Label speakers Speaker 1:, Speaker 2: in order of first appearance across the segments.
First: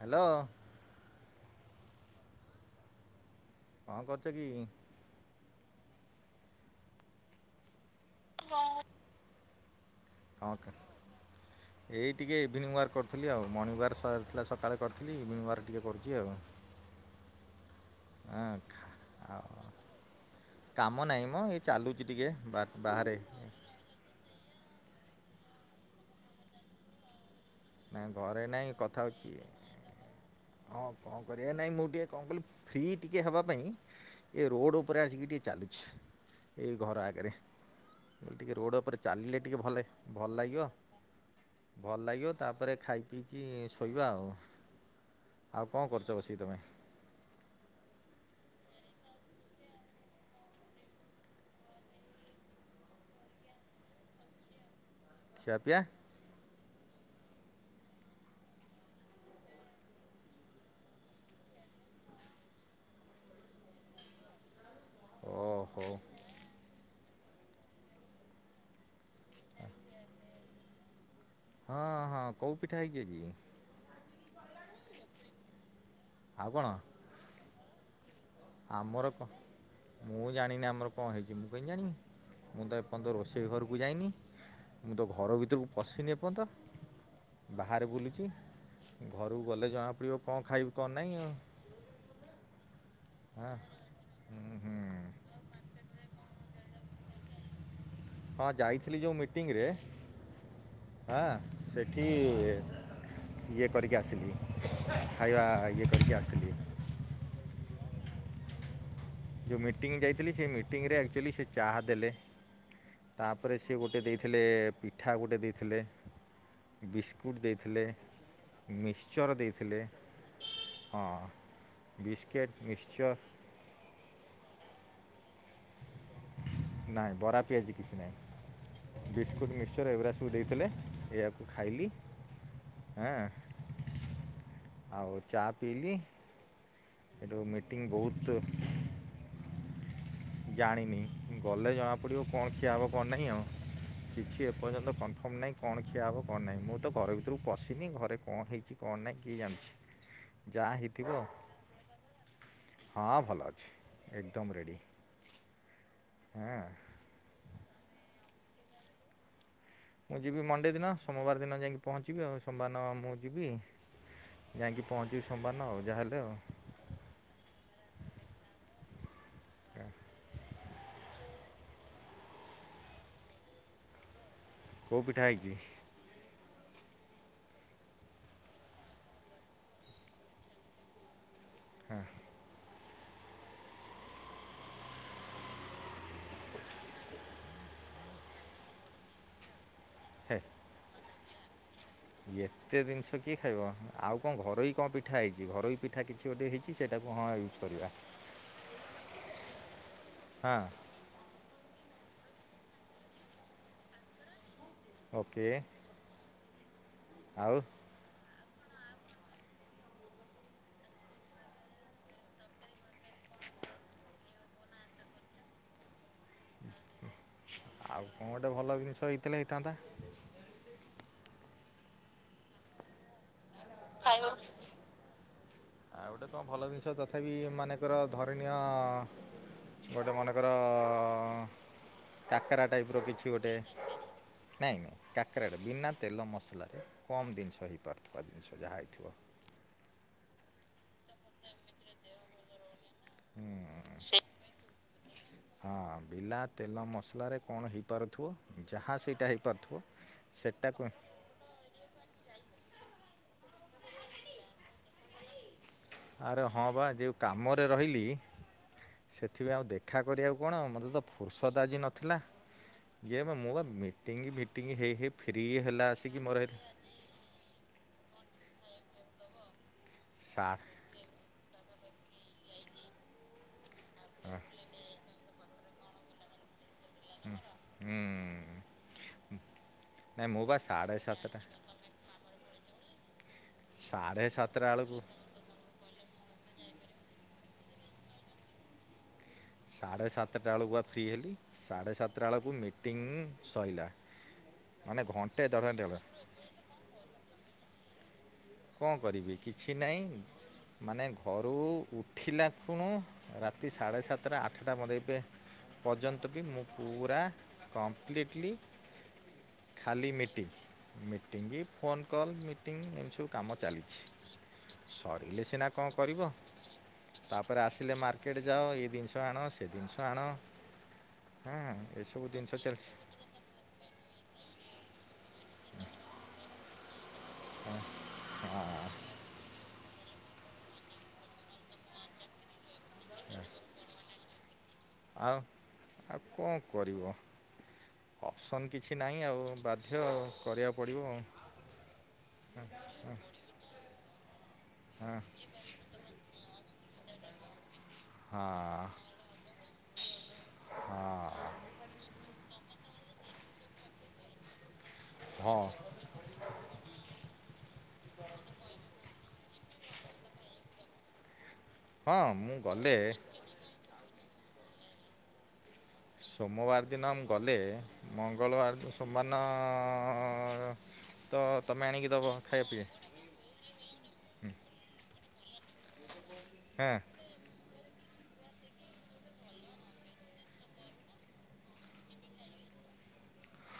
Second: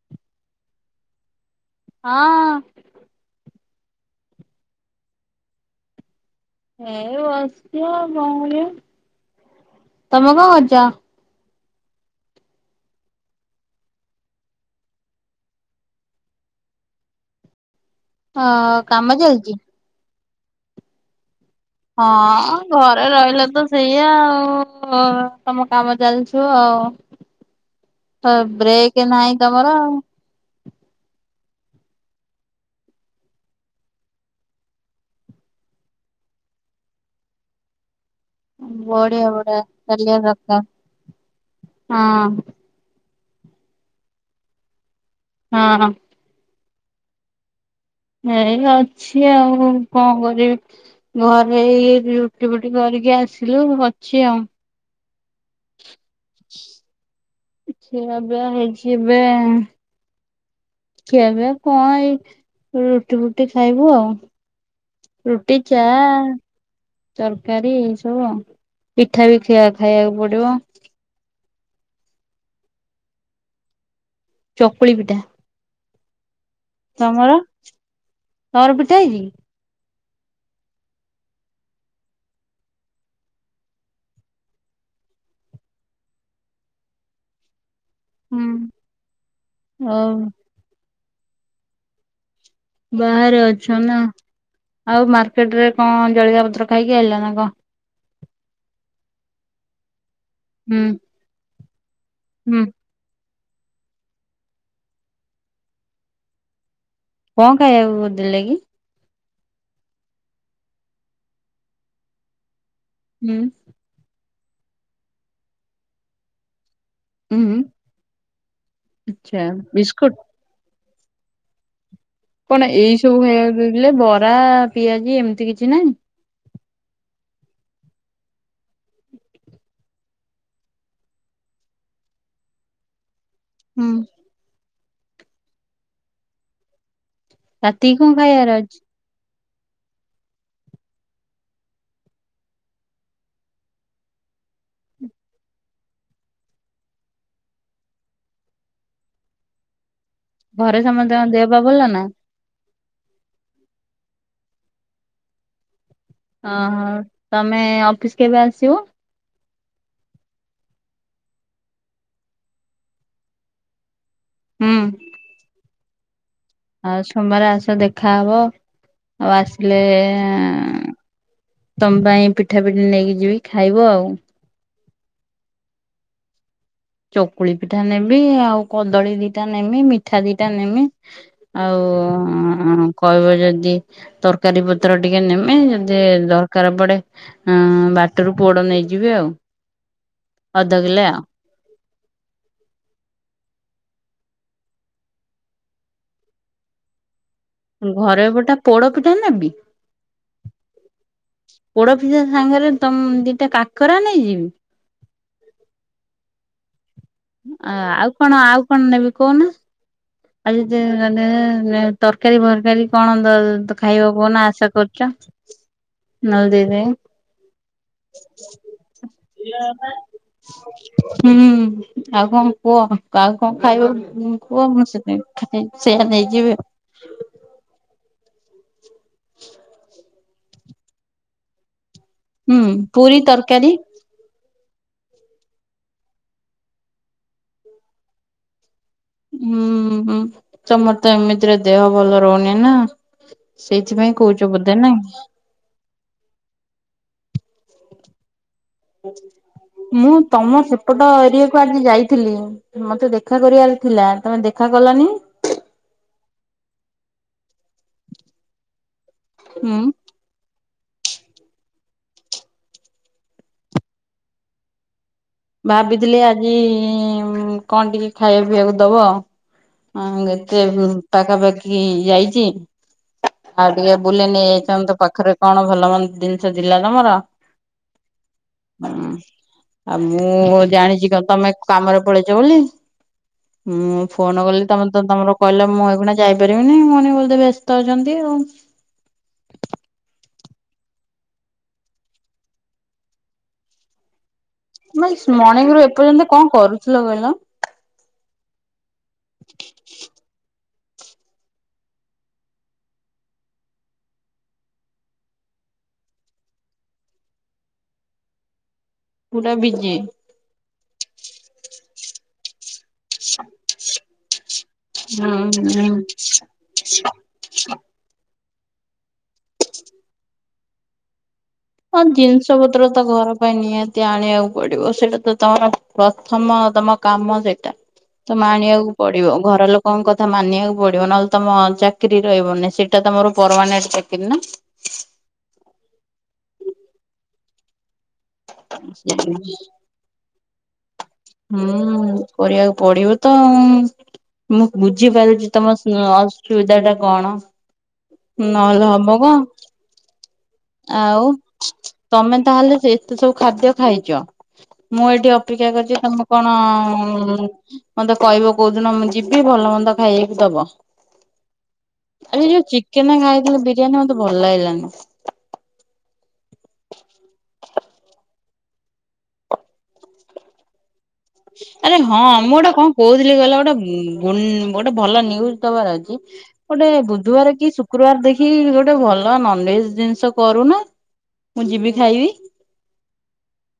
Speaker 1: Hello.
Speaker 2: ହଁ।
Speaker 1: କଣ କରୁଛ କି?
Speaker 2: ଏଇ ବସିଚି ଆଉ କଣ କରିବି। ତମେ କଣ
Speaker 1: ହଁ କ
Speaker 2: କରୁଛ।
Speaker 1: ଏଇ ଟିକେ ଇଭିନିଂ ୱାର୍କ କରୁଥିଲି ଆଉ ମର୍ଣିଂ ୱାର୍କ ସରିଥିଲା ସକାଳେ କରିଥିଲି ଇଭିନିଂ ୱାର୍କ ଟିକେ କରୁଛି ଆଉ। [unintelligible]
Speaker 2: ହଁ କାମ
Speaker 1: ଖା- ଆଉ
Speaker 2: ଚାଲିଚି?
Speaker 1: କାମ ନାହିଁ ମ ଏ
Speaker 2: ହଁ ଘରେ ରହିଲେ ତ ସେଇଆ ଆଉ। ଓ ତମ କାମ ଚାଲୁଥିବା ଆଉ।
Speaker 1: ନାଇଁ
Speaker 2: ତ
Speaker 1: ଘରେ ନାଇଁ କଥା
Speaker 2: ବ୍ରେକ
Speaker 1: ହେଉଛି
Speaker 2: ନାଇଁ ତମର।
Speaker 1: ହଁ। କଣ କରିବା ନାଇଁ ମୁଁ ଟିକେ କଣ କଲିି ଫ୍ରି ଟିକେ ହେବା ପାଇଁ ଏ ରୋଡ ଉପରେ ଆସିକି ଟିକେ ଚାଲୁଛି। ଏଇ ଘର ଆଗରେ। ଟିକେ ରୋଡ ଉପରେ
Speaker 2: ବଢିଆ
Speaker 1: ଚାଲିଲେ ଟିକେ
Speaker 2: ବଢିଆ
Speaker 1: ଭଲ
Speaker 2: ଚାଲିବା
Speaker 1: ଭଲ
Speaker 2: ଦରକାର।
Speaker 1: ଲାଗିବ ଭଲ ଲାଗିବ
Speaker 2: ହଁ
Speaker 1: ତାପରେ ଖାଇ ପିଇକି ଶୋଇବା ଆଉ। ଆଉ କଣ
Speaker 2: ହଁ
Speaker 1: କରୁଛ ବସିକି ତମେ?
Speaker 2: ଏଇ ଅଛି ଆଉ କଣ କରିବି ଘରେ ଏଇ ରୁଟି ଫୁଟି କରି ଟିକେ ଆସିଲୁ ଅଛି ଆଉ।
Speaker 1: ଖିଆ ପିଆ?
Speaker 2: ଖିଆ ପିଆ ହେଇଛି ଏବେ ଖିଆ ପିଆ କଣ ଏଇ ରୁଟି ଫୁଟି ଖାଇବୁ ଆଉ।
Speaker 1: ଓ
Speaker 2: ରୁଟି ଚା।
Speaker 1: ହଉ
Speaker 2: ତରକାରୀ ଏଇ ସବୁ ଆଉ ପିଠା ବି ଖିଆ ଖାଇବାକୁ ପଡିବ।
Speaker 1: ହଁ ହଁ କୋଉ ପିଠା ହେଇଛି ଆଜି?
Speaker 2: ଚକୁଳି ପିଠା।
Speaker 1: ଆଉ କଣ
Speaker 2: ତମର ତମର ପିଠା
Speaker 1: ଆମର କ
Speaker 2: ହେଇଛି କି?
Speaker 1: ମୁଁ ଜାଣିନି ଆମର କଣ ହେଇଛି ମୁଁ କେମିତି ଜାଣିବି ମୁଁ ତ ଏପର୍ଯ୍ୟନ୍ତ ରୋଷେଇ ଘରକୁ ଯାଇନି। ମୁଁ ତ ଘର ଭିତରକୁ ପଶିନି ଏପର୍ଯ୍ୟନ୍ତ ବା ବାହାରେ ବୁଲୁଛି।
Speaker 2: କି?
Speaker 1: ଘରକୁ ଗଲେ
Speaker 2: ହଉ
Speaker 1: ଜଣାପଡିବ କଣ ଖାଇବୁ କଣ ନାଇଁ ଆଉ?
Speaker 2: ବାହାରେ
Speaker 1: ହଁ
Speaker 2: ଅଛ ନା! ଆଉ ମାର୍କେଟରେ କଣ ଜଳଖିଆ ପ ପତ୍ର ଖାଇକି ଆଇଲ ନା କଣ?
Speaker 1: ହଁ ଯାଇଥିଲି ଯୋଉ ମିଟିଂରେ,
Speaker 2: ହୁଁ
Speaker 1: ଆଁ। ଇୟେ।
Speaker 2: ହୁଁ
Speaker 1: ଇଏ କରିକି ଆସିଲି, ଖାଇବା ଇଏ କରିକି ଆସିଲି।
Speaker 2: କଣ ଖାଇବାକୁ ଦେଲେ କି?
Speaker 1: ଯଉ ମିଟିଂ ଯାଇଥିଲି, ସେ ମିଟିଂରେ ଆକ୍ଚୁଆଲି ସେ ଚାହା ଦେଲେ,
Speaker 2: ହୁଁ
Speaker 1: ତାପରେ ସେ ଗୋଟେ ଦେଇ ଥିଲେ ପିଠା ଗୋଟେ ଦେଇଥିଲେ। ବିସ୍କୁଟ୍
Speaker 2: ହୁଁ
Speaker 1: ଦେଇଥିଲେ, ମିକ୍ସଚର୍
Speaker 2: ଆଚ୍ଛା
Speaker 1: ଦେଇଥିଲେ।
Speaker 2: ବିସ୍କୁଟ
Speaker 1: ହଁ। ବିସ୍କେଟ୍
Speaker 2: କଣ ଏଇ
Speaker 1: ମିକ୍ସଚର୍
Speaker 2: ସବୁ ଖାଇବାକୁ ଦେଇଥିଲେ ବରା, ପିଆଜି ଏମିତି କିଛି ନାହିଁ?
Speaker 1: ନାଇଁ ବରା ପିଆଜି କିଛି ନାହିଁ। ବିସ୍କୁଟ, ମିକ୍ସର ଏଗୁରା ସବୁ ଦେଇଥିଲେ ସେଇଆକୁ ଖାଇଲି ଆଁ।
Speaker 2: ହୁଁ।
Speaker 1: ଆଉ ଚା ପିଇଲିି। ସେଠୁ ମିଟିଂ
Speaker 2: ରାତିକି କଣ
Speaker 1: ବହୁତ
Speaker 2: ଖାଇବାର ଅଛି
Speaker 1: ଜାଣିନି, ଗଲେ ଜଣା ପଡ଼ିବ କଣ ଖିଆ ହେବ କଣନାହିଁ ଆଉ। କିଛି ଏପର୍ଯ୍ୟନ୍ତ କନଫର୍ମ ନାହିଁ କଣ ଖିଆ ହେବ କଣ ନାହିଁ ମୁଁ ତ ଘର ଭିତରକୁ ପଶିନି ଘରେ କଣ ହେଇଚି କଣ କଣ ନାଇଁ କିଏ ଜାଣିଚି?
Speaker 2: ଘରେ ସମସ୍ତଙ୍କ ଦେହ ପା ଭଲ ନା?
Speaker 1: ହଁ ଭଲ ଅଛି ଏକଦମ୍ ରେଡ଼ି। ହଁ
Speaker 2: ଓହୋ ତମେ ଅଫିସ୍ କେବେ ଆସିବ?
Speaker 1: ମୁଁ ଯିବି ମଣ୍ଡେ ଦିନ ସୋମବାର ଦିନ ଯାଇଁକି ପହଞ୍ଚିବି ଆଉ ସୋମବାର ଦିନ ମୁଁ ଯିବି
Speaker 2: ହୁଁ
Speaker 1: ଯାଇଁକି ପହଞ୍ଚିବି ସୋମବାର ଦିନ ଆଉ ଯାହାହେଲେ ଆଉ।
Speaker 2: ଆଉ ସୋମବାରେ ଆସ ଦେଖା ହବ ଆଉ ଆସିଲେ ଏଁ ତମ ପାଇଁ ପିଠା ପିଠି ନେଇକି ଯିବି ଖାଇବ ଆଉ।
Speaker 1: କୋଉ ପିଠା ହେଇଚି?
Speaker 2: ଚକୁଳି ପିଠା ନେମି ଆଉ କଦଳୀ ଦିଟା ନେମି ମିଠା ଦିଟା ନେମି ଆଉ କହିବ ଯଦି ତରକାରୀ ପତ୍ର ଟିକେ ନେମି, ଯଦି ଦରକାର ପଡେ ବାଟରୁ ପୋଡ ନେଇଯିବି ଆଉ,
Speaker 1: ହେ
Speaker 2: ଅଧ କିଲ ଆଉ
Speaker 1: ଏତେ ଜିନିଷ କିଏ ଖାଇବ, ଆଉ କଣ ଘରୋଇ କଣ ପିଠା ହେଇଛି, ଘରୋଇ ପିଠା କିଛି ଗୋଟେ ହେଇଛି ସେଟା କଣ ଖାଇବୁ [unintelligible]
Speaker 2: ଘରେ ପଟା ପୋଡ଼ପିଠା ନେବି?
Speaker 1: ହଁ
Speaker 2: ପୋଡ ପିଠା ସାଙ୍ଗରେ ତ ଦିଟା କାକରା ନେଇଯିବି।
Speaker 1: ଓକେ। ଆଉ
Speaker 2: ଆ ଆଉ କଣ ଆଉ କଣ ନେବି କହୁନ? ଆ ଯେ ତରକାରୀ ଫରକାରୀ, କଣ ଖାଇବା କହୁନ ଆଶା କରୁଛ। ନହେଲେ ଦେଇଦେବି
Speaker 1: ଆଉ କଣ ଗୋଟେ ଭଲ ଜିନିଷ ହେଇଥିଲେ ହେଇଥାନ୍ତା।
Speaker 2: ହୁଁ। ଆଉ କଣ କୁହ, ଆଉ କଣ ଖାଇବ କୁହ, ମୁ ସେଥି
Speaker 1: ଆଉ ଗୋଟେ କଣ ଭଲ ଜିନିଷ, ତଥାପି ମାନେଙ୍କର ଧରି ନିଅ ଗୋଟେ ମନେକର
Speaker 2: ହୁଁ
Speaker 1: କାକରା ଟାଇପ ର
Speaker 2: ପୁରୀ
Speaker 1: କିଛି ଗୋଟେ।
Speaker 2: ତରକାରୀ
Speaker 1: ନାଇଁ କାକରାଟ ବିନା ତେଲ ମସଲାରେ, କମ ଜିନିଷ ହେଇପାରୁଥିବା ଜିନିଷ ଯାହା ହେଇଥିବ।
Speaker 2: ହୁଁ ତମର ତ, ଏମିତିରେ ଦେହ ଭଲ ରହୁନି ନା। ସେଇଥିପାଇଁ
Speaker 1: ହୁଁ
Speaker 2: କହୁଛ ବୋଧେ ନାଇଁ
Speaker 1: ହଁ ବିନା ତେଲ ମସଲାରେ କଣ ହେଇପାରୁଥିବ। ଯାହା ସେଇଟା ହେଇପାରୁଥିବ
Speaker 2: ମୁଁ ତମ
Speaker 1: ସେଟାକୁ
Speaker 2: ସେପଟ ଏରିଆକୁୁ, ଆଜି ଯାଇଥିଲି ମତେ ଦେଖ ଦେଖା କରିବାର ଥିଲା, ତମେ ଦେଖା କଲନି।
Speaker 1: ଆରେ ହଁ ବା, ଯେଉଁ କାମରେ ରହିଲି ସେଥିପାଇଁ ଆଉ
Speaker 2: ହୁଁ
Speaker 1: ଦେଖା କରିବାକୁ କଣ ମ ତ ଫୁର୍ସଦ ଆଜି ନଥିଲା କିଏ ମ ମୁଁ ବା ମିଟିଙ୍ଗ ଫିଟିଙ୍ଗ ହେଇ ହେଇ ଫ୍ରି ହେଲା
Speaker 2: ଭାବିଥିଲି
Speaker 1: ଆସିକି ମୋର ହେ
Speaker 2: ଆଜି କଣ ଟିକେ ଖାଇବା ପିଇବାକୁ ଦବ। ହଁ
Speaker 1: ସା
Speaker 2: ଗେତେ ପାଖାପାଖି ଯାଇଛି। ଆଉ ଟିକେ ବୁଲି ନେଇଯାଇଛନ୍ତି ତ ପାଖରେ କଣ ଭଲ ମନ୍ଦ ଜିନିଷ ଜିଲ୍ଲା ତମର
Speaker 1: ହୁଁ
Speaker 2: ହୁଁଉ ଆଉ
Speaker 1: ନାଇଁ ବା
Speaker 2: ମୁଁ
Speaker 1: ସାଢ଼େ
Speaker 2: ଜାଣିଛି କଣ
Speaker 1: ସାତଟା
Speaker 2: ତମେ କାମରେ ପଳେଇଛ ବୋଲି। ମୁଁ
Speaker 1: ସାଢ଼େ
Speaker 2: ଫୋନ
Speaker 1: ସାତଟା
Speaker 2: କଲି
Speaker 1: ବେଳକୁ
Speaker 2: ତମେ ତମର କହିଲା ମୁଁ ହେଇଗନା ଯାଇପାରିବିନି କ ମଣି [unintelligible] ବ୍ୟସ୍ତ ଅଛନ୍ତି ଆଉ
Speaker 1: ସାଢ଼େ ସାତଟା ବେଳକୁ ବା ଫ୍ରି ହେଲି ସାଢ଼େ ସାତଟା ବେଳକୁ ମିଟିଂ ସ‌ଇଲା। ହୁଁ
Speaker 2: ମାଇସ୍ ମଣିଙ୍ଗ ରୁ ଏପର୍ଯ୍ୟନ୍ତ କଣ କରୁଥିଲ କହିଲ?
Speaker 1: କଣ କରିବି କିଛି ନାଇ। ମାନେ ଘରୁ ଉଠିଲା ଖୁଣୁ ରାତି ସାଢ଼େ ସାତଟା ଆଠଟା ମୋତେ ଏବେ ପର୍ଯ୍ୟନ୍ତ ବି ମୁଁ ପୁରା କମ୍ପ୍ଲିଟଲି
Speaker 2: ପୁରା ବିଯି।
Speaker 1: ମିଟିଙ୍ଗି ଫୋନ କଲ ମିଟିଂ ସବୁ କାମ ଚାଲିଛି ସରିଲେ ସିନା
Speaker 2: ହୁଁ ହୁଁ
Speaker 1: କଣ କରିବ। ତାପରେ ଆସିଲେ ମାର୍କେଟ ଯାଅ ଏଇ ଜିନିଷ ଆଣ ସେ ଜିନିଷ ଆଣ
Speaker 2: ହଁ ଜିନିଷ ପତ୍ର ତ ଘର ପାଇଁ ନିହାତି ଆଣିବାକୁ ପଡିବ ସେଇଟା ତ ତମର ପ୍ରଥମ ତମ କାମ ସେଇଟା ତମେ ଆଣିବାକୁ ପଡିବ ଘର ଲୋକ କଣ କଥା ମାନିବାକୁ ପଡିବ ନହେଲେ ତମ ଚାକିରୀ ରହିବନି ସେଇଟା ତମର ପରମାନେଣ୍ଟ ଚାକିରରି ନା।
Speaker 1: ଆଉ ଆଉ କଣ କରିବ ଅପସନ୍ କିଛି
Speaker 2: ହୁଁ
Speaker 1: ନାହିଁ ଆଉ ବାଧ୍ୟ କରିବାକୁ ପଡ଼ିବ ଆଉ
Speaker 2: ହୁଁ କରିବାକୁ ପଡିବୁ ତ ମୁଁ ବୁଝିପାରୁଛି ତମ ଅସୁବିଧା ଟା କଣ ନହେଲେ ହବ କ?
Speaker 1: ହଁ
Speaker 2: ଆଉ ତମେ ତାହେଲେ ଏତେ ସବୁ ଖାଦ୍ୟ ଖାଇଚ। ମୁଁ ଏଠି
Speaker 1: ହଁ ହଁ
Speaker 2: ଅପେକ୍ଷା କରିଛି ତମେ ମ କଣ ମତେ କହିବ କୋଉଦିନ ମୁଁ ଯି ଭଲ ମନ୍ଦ ଖାଇଆକୁ ଦବ।
Speaker 1: ହଁ
Speaker 2: ଆରେ
Speaker 1: ମୁଁ
Speaker 2: ଯୋଉ
Speaker 1: ଗଲେ
Speaker 2: ଚିକେନ ଖାଇଥିଲେ ବିରିୟାନୀ ମତେ ଭଲ ଲାଗିଲାନି।
Speaker 1: ସୋମବାର ଦିନ ମୁଁ ଗଲେ ମଙ୍ଗଳ ବାର ସୋମ ବାର ନ।
Speaker 2: ଆରେ ହଁ ମୁଁ ଗୋଟେ କଣ କହୁଥିଲି କହିଲ ଗୋଟେ ଉଁ ଗୋଟେ ଭଲ ନିଉଜ ଦବାର ଅଛି। ଗୋଟେ
Speaker 1: ହଁ
Speaker 2: ବୁଧବାର କି ଶୁ ଶୁକ୍ରବାର ଦେଖି ଗୋଟେ ଭଲ ନନଭେଜ ଜିନିଷ କରୁନା। ମୁଁ ଯିବି ଖାଇବି।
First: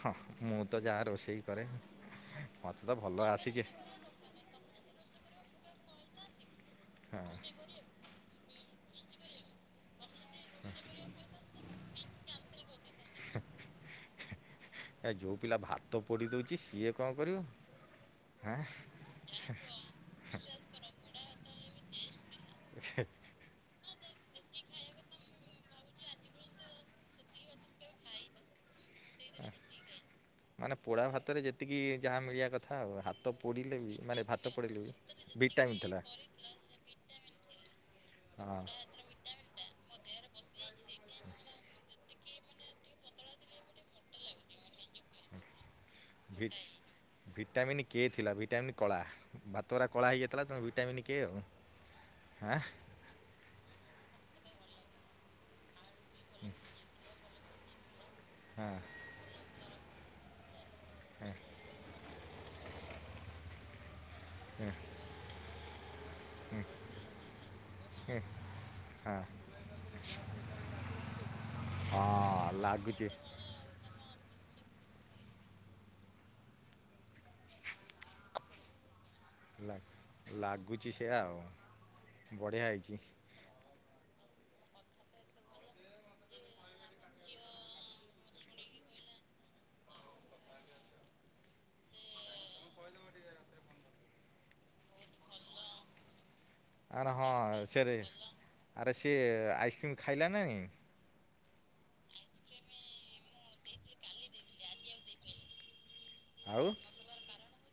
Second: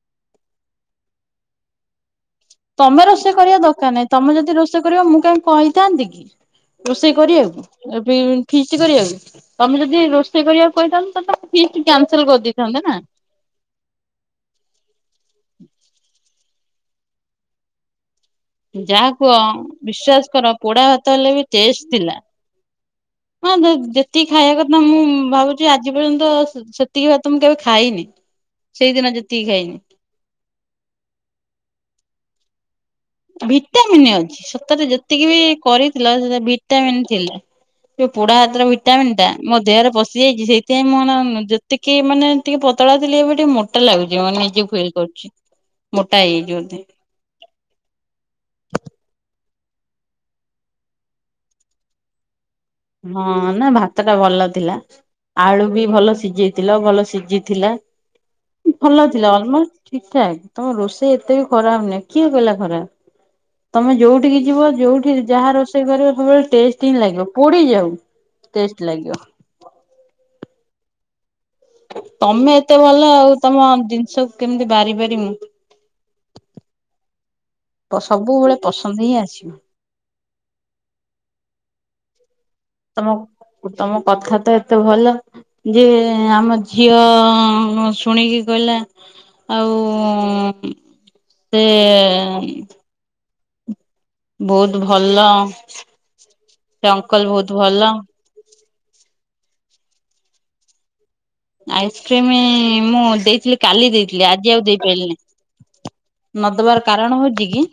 Speaker 1: ହଁ ମୁଁ ତ ଯାହା ରୋଷେଇ କରେ। ମୋତେ ତ
Speaker 2: ତମେ
Speaker 1: ଭଲ
Speaker 2: ରୋଷେଇ କରିବା
Speaker 1: ଆସିଛି
Speaker 2: ଦରକାର ନାହିଁ ତମେ ଯଦି ରୋଷେଇ କରିବ ମୁଁ କହିଥାନ୍ତି କି। ରୋଷେଇ କରିବାକୁ ଏ ପି ର ନ ଫି। ଚି କରିବାକୁ ତମେ ଯଦି ରୋଷେଇ କରିବାକୁ କହିଥାନ୍ତ ତ ତମେ ଫିଷ୍ଟି କ୍ୟାନସଲ କରି ଦେଇଥାନ୍ତ ନା।
Speaker 1: ହ ଏ ଯୋଉ ପିଲା ଭାତ ପୋଡି ଦଉଚି ସିଏ କଣ କରିବ। ହାଁ
Speaker 2: ଯାହା କୁହ ବିଶ୍ଵାସ କର ପୋଡା ଭାତ ହେଲେ ବି ଟେଷ୍ଟ ଥିଲା। ହଁ ଯ-ଯେତିକି ଖାଇବା କଥା ମୁଁ ଭାବୁଛି ଆଜି ପର୍ଯ୍ୟନ୍ତ ସ ସେତିକି ତ ମୁଁ କେବେ ଖାଇନି। ସେଇଦିନ ଯେତିକି ଖାଇନି।
Speaker 1: ମାନେ ପୋଡା ଭାତରେ ଯେତିକି ଯାହା ମିଳିଆ କଥା। ଆଉ ହାତ ପୋଡ଼ିଲେ ବି
Speaker 2: ଭିଟାମିନି
Speaker 1: ମାନେ ଭାତ
Speaker 2: ଅଛି
Speaker 1: ପୋଡ଼ିଲେ
Speaker 2: ସତରେ ଯେତିକି ବି
Speaker 1: ଭିଟାମିନ୍ ଥିଲା
Speaker 2: କରିଥିଲ [unintelligible] ଭିଟାମିନ ଥିଲା। ସେ ପୋଡା
Speaker 1: ହଁ
Speaker 2: ଭାତର ଭିଟାମିିନ ଟା ମୋ ଦେହରେ ପଶି ଯାଇଛି ସେଥିପାଇଁ ମୁଁ ଏନା ଉଁ ଯେତିକ କି ମାନେ ଟିକେ ପତଳା ଥିଲି ଏବେ ଟିକେ ମୋଟା ଲାଗୁଛି ମାନେ ନିଜେ ଫିଲ କରୁଛି। ମୋଟା ହେଇ
Speaker 1: ଭି
Speaker 2: ଯାଇଚି ବଧେ।
Speaker 1: ଭିଟାମିନ୍ କେ ଥିଲା ଭିଟାମିନ କଳା ଭାତ ରା କଳା ହେଇଯାଇଥିଲା ତେଣୁ ଭିଟାମିନି କେ ଆଉ ହାଁ।
Speaker 2: ହଁ ନା ଭାତ ଟା ଭଲ ଥିଲା ଆଳୁ ବି ଭଲ ସିଝେଇଥିଲ ଭଲ ସିଝି ଥିଲା
Speaker 1: ହଁ
Speaker 2: ଭଲ ଥିଲା ଅଲମୋଷ୍ଟ ଠିକ ଠାକ ତମ ରୋଷେଇ ଏତେ ବି ଖରାପ ନି କିଏ କହିଲା ଖରାପ ତମେ ଯୋଉଠିକି ଯିବ ଯୋଉଠି ଯାହା ରୋଷେଇ କରିବ। ସବୁବେଳେ ଟେଷ୍ଟ ହିଁ ଲାଗିବ ପୋଡି ଯାଉ ଟେଷ୍ଟ ଲାଗିବ।
Speaker 1: ହଁ
Speaker 2: ତମେ
Speaker 1: ହଁ
Speaker 2: ଏତେ
Speaker 1: ଲାଗୁଛି
Speaker 2: ଭଲ ଆଉ ତମ ଜିନିଷ। କେମିତି ବାରିପାରି ମୁଁ ପସ ସବୁବେଳେ ପସନ୍ଦ ହେଇ ଆ
Speaker 1: ହେଲା ଲାଗୁଚି ସେୟା ଆଉ। ବଢ଼ିଆ ହେଇଛି
Speaker 2: ତମ ତମ କଥା ତ ଏତେ ଭଲ। ଯେ ଆମ ଝିଅ ଶୁଣିକି କହିଲା। ଆଉ ସେ। ବହୁତ ଭଲ, ସେ
Speaker 1: ଆରେ
Speaker 2: ଅଙ୍କଲ
Speaker 1: ହଁ
Speaker 2: ବହୁତ ଭଲ।
Speaker 1: ସେରେ ଆରେ ସିଏ ଆଇସ୍ କ୍ରିମ୍ ଖାଇଲା ନାହିଁ।
Speaker 2: ଆଇସ୍କ୍ରିମି ମୁଁ ଦେଇଥିଲି, କାଲି ଦେଇଥିଲି, ଆଜି ଆଉ ଦେଇପାରିଲିନି। ନ
Speaker 1: ଆଉ
Speaker 2: ଦବାର କାରଣ ହଉଛି କି!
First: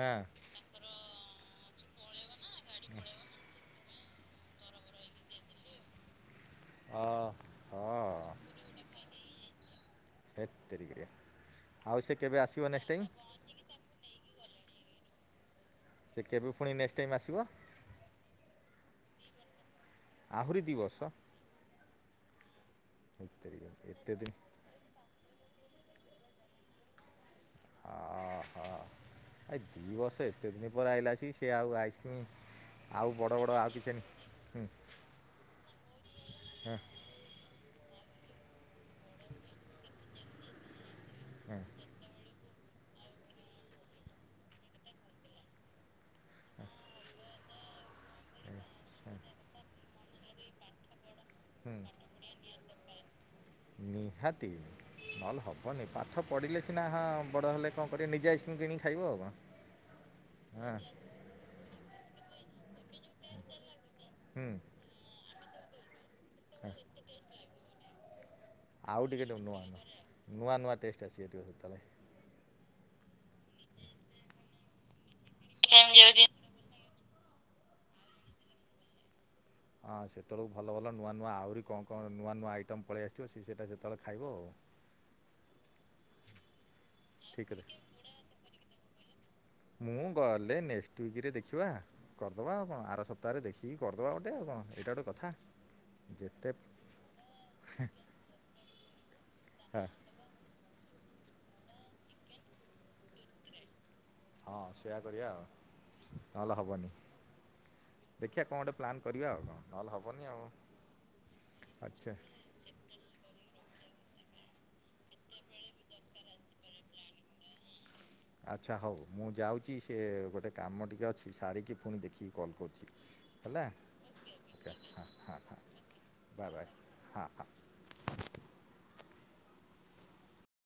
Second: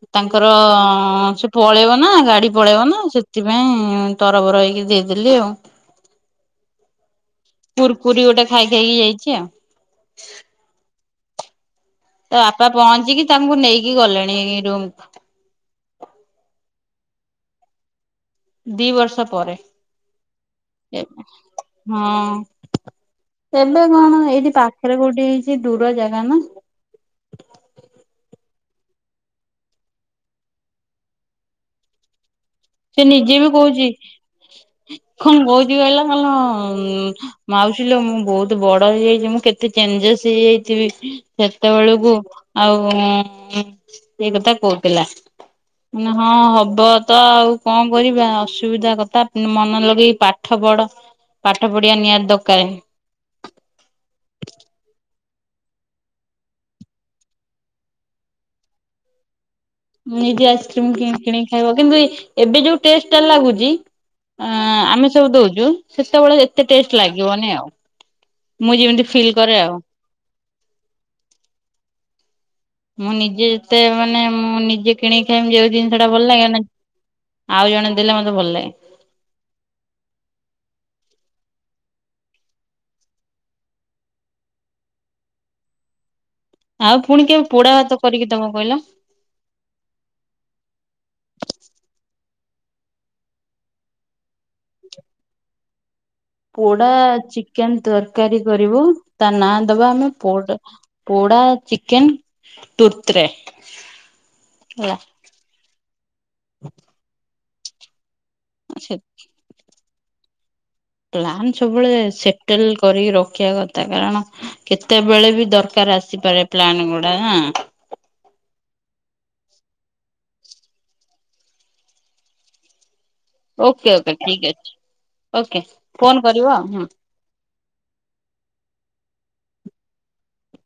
Speaker 1: ହଁ ଅ
Speaker 2: ତାଙ୍କର ସେ ପଳେଇବ ନା ଗାଡି ପଳେଇବ ନା ସେଥିପାଇଁ ତରବର ହେଇକି ଦେଇଦେଲି ଆଉ।
Speaker 1: ହଁ।
Speaker 2: କୁୁରକୁରି ଗୋଟେ ଖାଇ ଖାଇକି ଯାଇଛି ଆଉ।
Speaker 1: ରେ।
Speaker 2: ତା ବାପା ପହଞ୍ଚିକି ତାଙ୍କୁ ନେଇକି ଗଲେଣି ରୁମକୁ।
Speaker 1: ସେ କେବେ ପୁଣି ନେକ୍ସଟ୍ ଟାଇମ ଆସିବ?
Speaker 2: ଦି ବର୍ଷ ପରେ।
Speaker 1: ଆହୁରି ଦିବର୍ଷ?
Speaker 2: ହଁ ତବେ
Speaker 1: ଏତେ
Speaker 2: କଣ
Speaker 1: ଦିନ
Speaker 2: ଏଇଠି ପାଖରେ କୋଉଠି ହେଇଚି ଟିକେ ଦୂର ଜାଗା ନା?
Speaker 1: ଆ ଦି ବର୍ଷ ଏତେ ଦିନ ପରେ ଆଇଲା ଆସି ସେ ଆଉ ଆଇସ୍ କ୍ରିମି
Speaker 2: ସେ ନିଜେ ବି କହୁଚି,
Speaker 1: ହୁଁ
Speaker 2: କଣ କହୁଚୁ କହିଲ ହମ ମାଉସିଲୋ, ମୁଁ ବହୁତ ବଡ ହେଇଯାଇଛି, ମୁଁ କେତେ ଚେଞ୍ଜେସସ ହେଇଯାଇଥିବି ସେତେବେଳକୁ ଆଉ ଉଁ ସେଇ କଥା କହୁଥିଲା। ହଁ ହବ ତ ଆଉ କଣ କରିବା ଅସୁବିଧା କଥା ମନ ଲଗେଇ ପାଠ ପଢ, ପାଠ
Speaker 1: ହୁଁ
Speaker 2: ପଢିବା ନିହାତି ଦକ କରେନ [unintelligible]
Speaker 1: ନିହାତି। ନହେଲେ ହବନି ପାଠ ପଢିଲେ ସିନା ହଁ ବଡ ହେଲେ କଣ କରିବେ ନିଜେ ଆଇସ୍ କ୍ରିମ୍ କିଣିକି ଖାଇବ ଆଉ କଁ?
Speaker 2: ନିଜେ ଆଇସ୍କ୍ରିମ କିଣି କିଣିକି ଖାଇବ କିନ୍ତୁ ଏବେ ଯୋଉ ଟେଷ୍ଟ ଟା ଲାଗୁଛି
Speaker 1: ହୁଁ
Speaker 2: ଆଁ ଆମେ ସବୁ ଦଉଛୁ ସେତେବେଳେ ଏତେ ଟେଷ୍ଟ ଲାଗିବନି ଆଉ। ମୁଁ ଯେମିତି
Speaker 1: ଆଉ ଟିକେ
Speaker 2: ଫିଲ୍
Speaker 1: [unintelligible]
Speaker 2: କରେ
Speaker 1: ନୂଆ
Speaker 2: ଆଉ।
Speaker 1: ନୂଆ ନୂଆ ନୂଆ ଟେଷ୍ଟ ଆସିଯାଇଥିବ ସେତେବେଳେ।
Speaker 2: ମୁଁ ନିଜେ ଯେତେ ମାନେ ମୁଁ ନିଜେ କିଣିକି ଖାଇବି ଯୋଉ ଜିନିଷ ଟା ଭଲ ଲାଗିବ ନା ଆଉ ଜଣେ ଦେଲେ ମତେ ଭଲ ଲାଗେ।
Speaker 1: ହଁ ସେତେବେଳକୁ ଭଲ ଭଲ ନୂଆ ନୂଆ ଆହୁରି କଣ କଣ ନୂଆ ନୂଆ ଆଇଟମ୍ ପଳେଇ ଆସଥିବ, ସେ ସେଇଟା ସେତେବେଳେ ଖାଇବ ଆଉ। [inaudible]
Speaker 2: ଆଉ ପୁଣି କେବେ
Speaker 1: ଠିକ୍ରେ
Speaker 2: ପୋଡା ଭାତ କରିକି ଦବ କହିଲ।
Speaker 1: ମୁଁ ଗଲେ ନେଷ୍ଟ ୱିକରେ ଦେଖିବା କରିଦବା ଆଉ କଣ ଆର ସପ୍ତାହରେ ଦେଖିକି କରିଦବା ଗୋଟେ ଆଉ କଣ। ଏଇଟା ଗୋଟେ କଥା। ଯେତେ
Speaker 2: ପୋଡା ଚିକେନ ତରକାରୀ କରିବୁ ତା ନାଁ
Speaker 1: ହଁ
Speaker 2: ଦବା ଆମେ ପୋଡ। ପୋଡା ଚିକେନ ତୁର୍ତରେ।
Speaker 1: ହଁ ସେୟା କରିବା ଆଉ। ନହେଲେ ହବନି। ଦେଖିବା କଣ ଗୋଟେ ପ୍ଲାନ କରିବା ଆଉ କଣ ନହେଲେ ହବନି ଆଉ।
Speaker 2: ପ୍ଲାନ ସବୁବେଳେ
Speaker 1: ଆଚ୍ଛା
Speaker 2: ସେଟେଲ କରିକି ରଖିଆ କ ତା କାରଣ କେତେବେଳେ ବି ଦରକାର ଆସିପାରେ ପ୍ଲାନ ଗୁଡା ନା।
Speaker 1: ଆଚ୍ଛା ହଉ ମୁଁ ଯାଉଛି ସେ ଗୋଟେ କାମ ଟିକେ ଅଛି ସାରିକି ପୁଣି ଦେଖିକି କଲ କରୁଛି। ହେଲା
Speaker 2: ଓକେ ଓକେ ଠିକ
Speaker 1: ଓକେ
Speaker 2: ଅଛି
Speaker 1: ହଁ
Speaker 2: ଓକେ ଫୋନ
Speaker 1: ବାଏ
Speaker 2: କରିବ
Speaker 1: ବାଏ
Speaker 2: ହୁଁ।
Speaker 1: ହଁ ହଁ।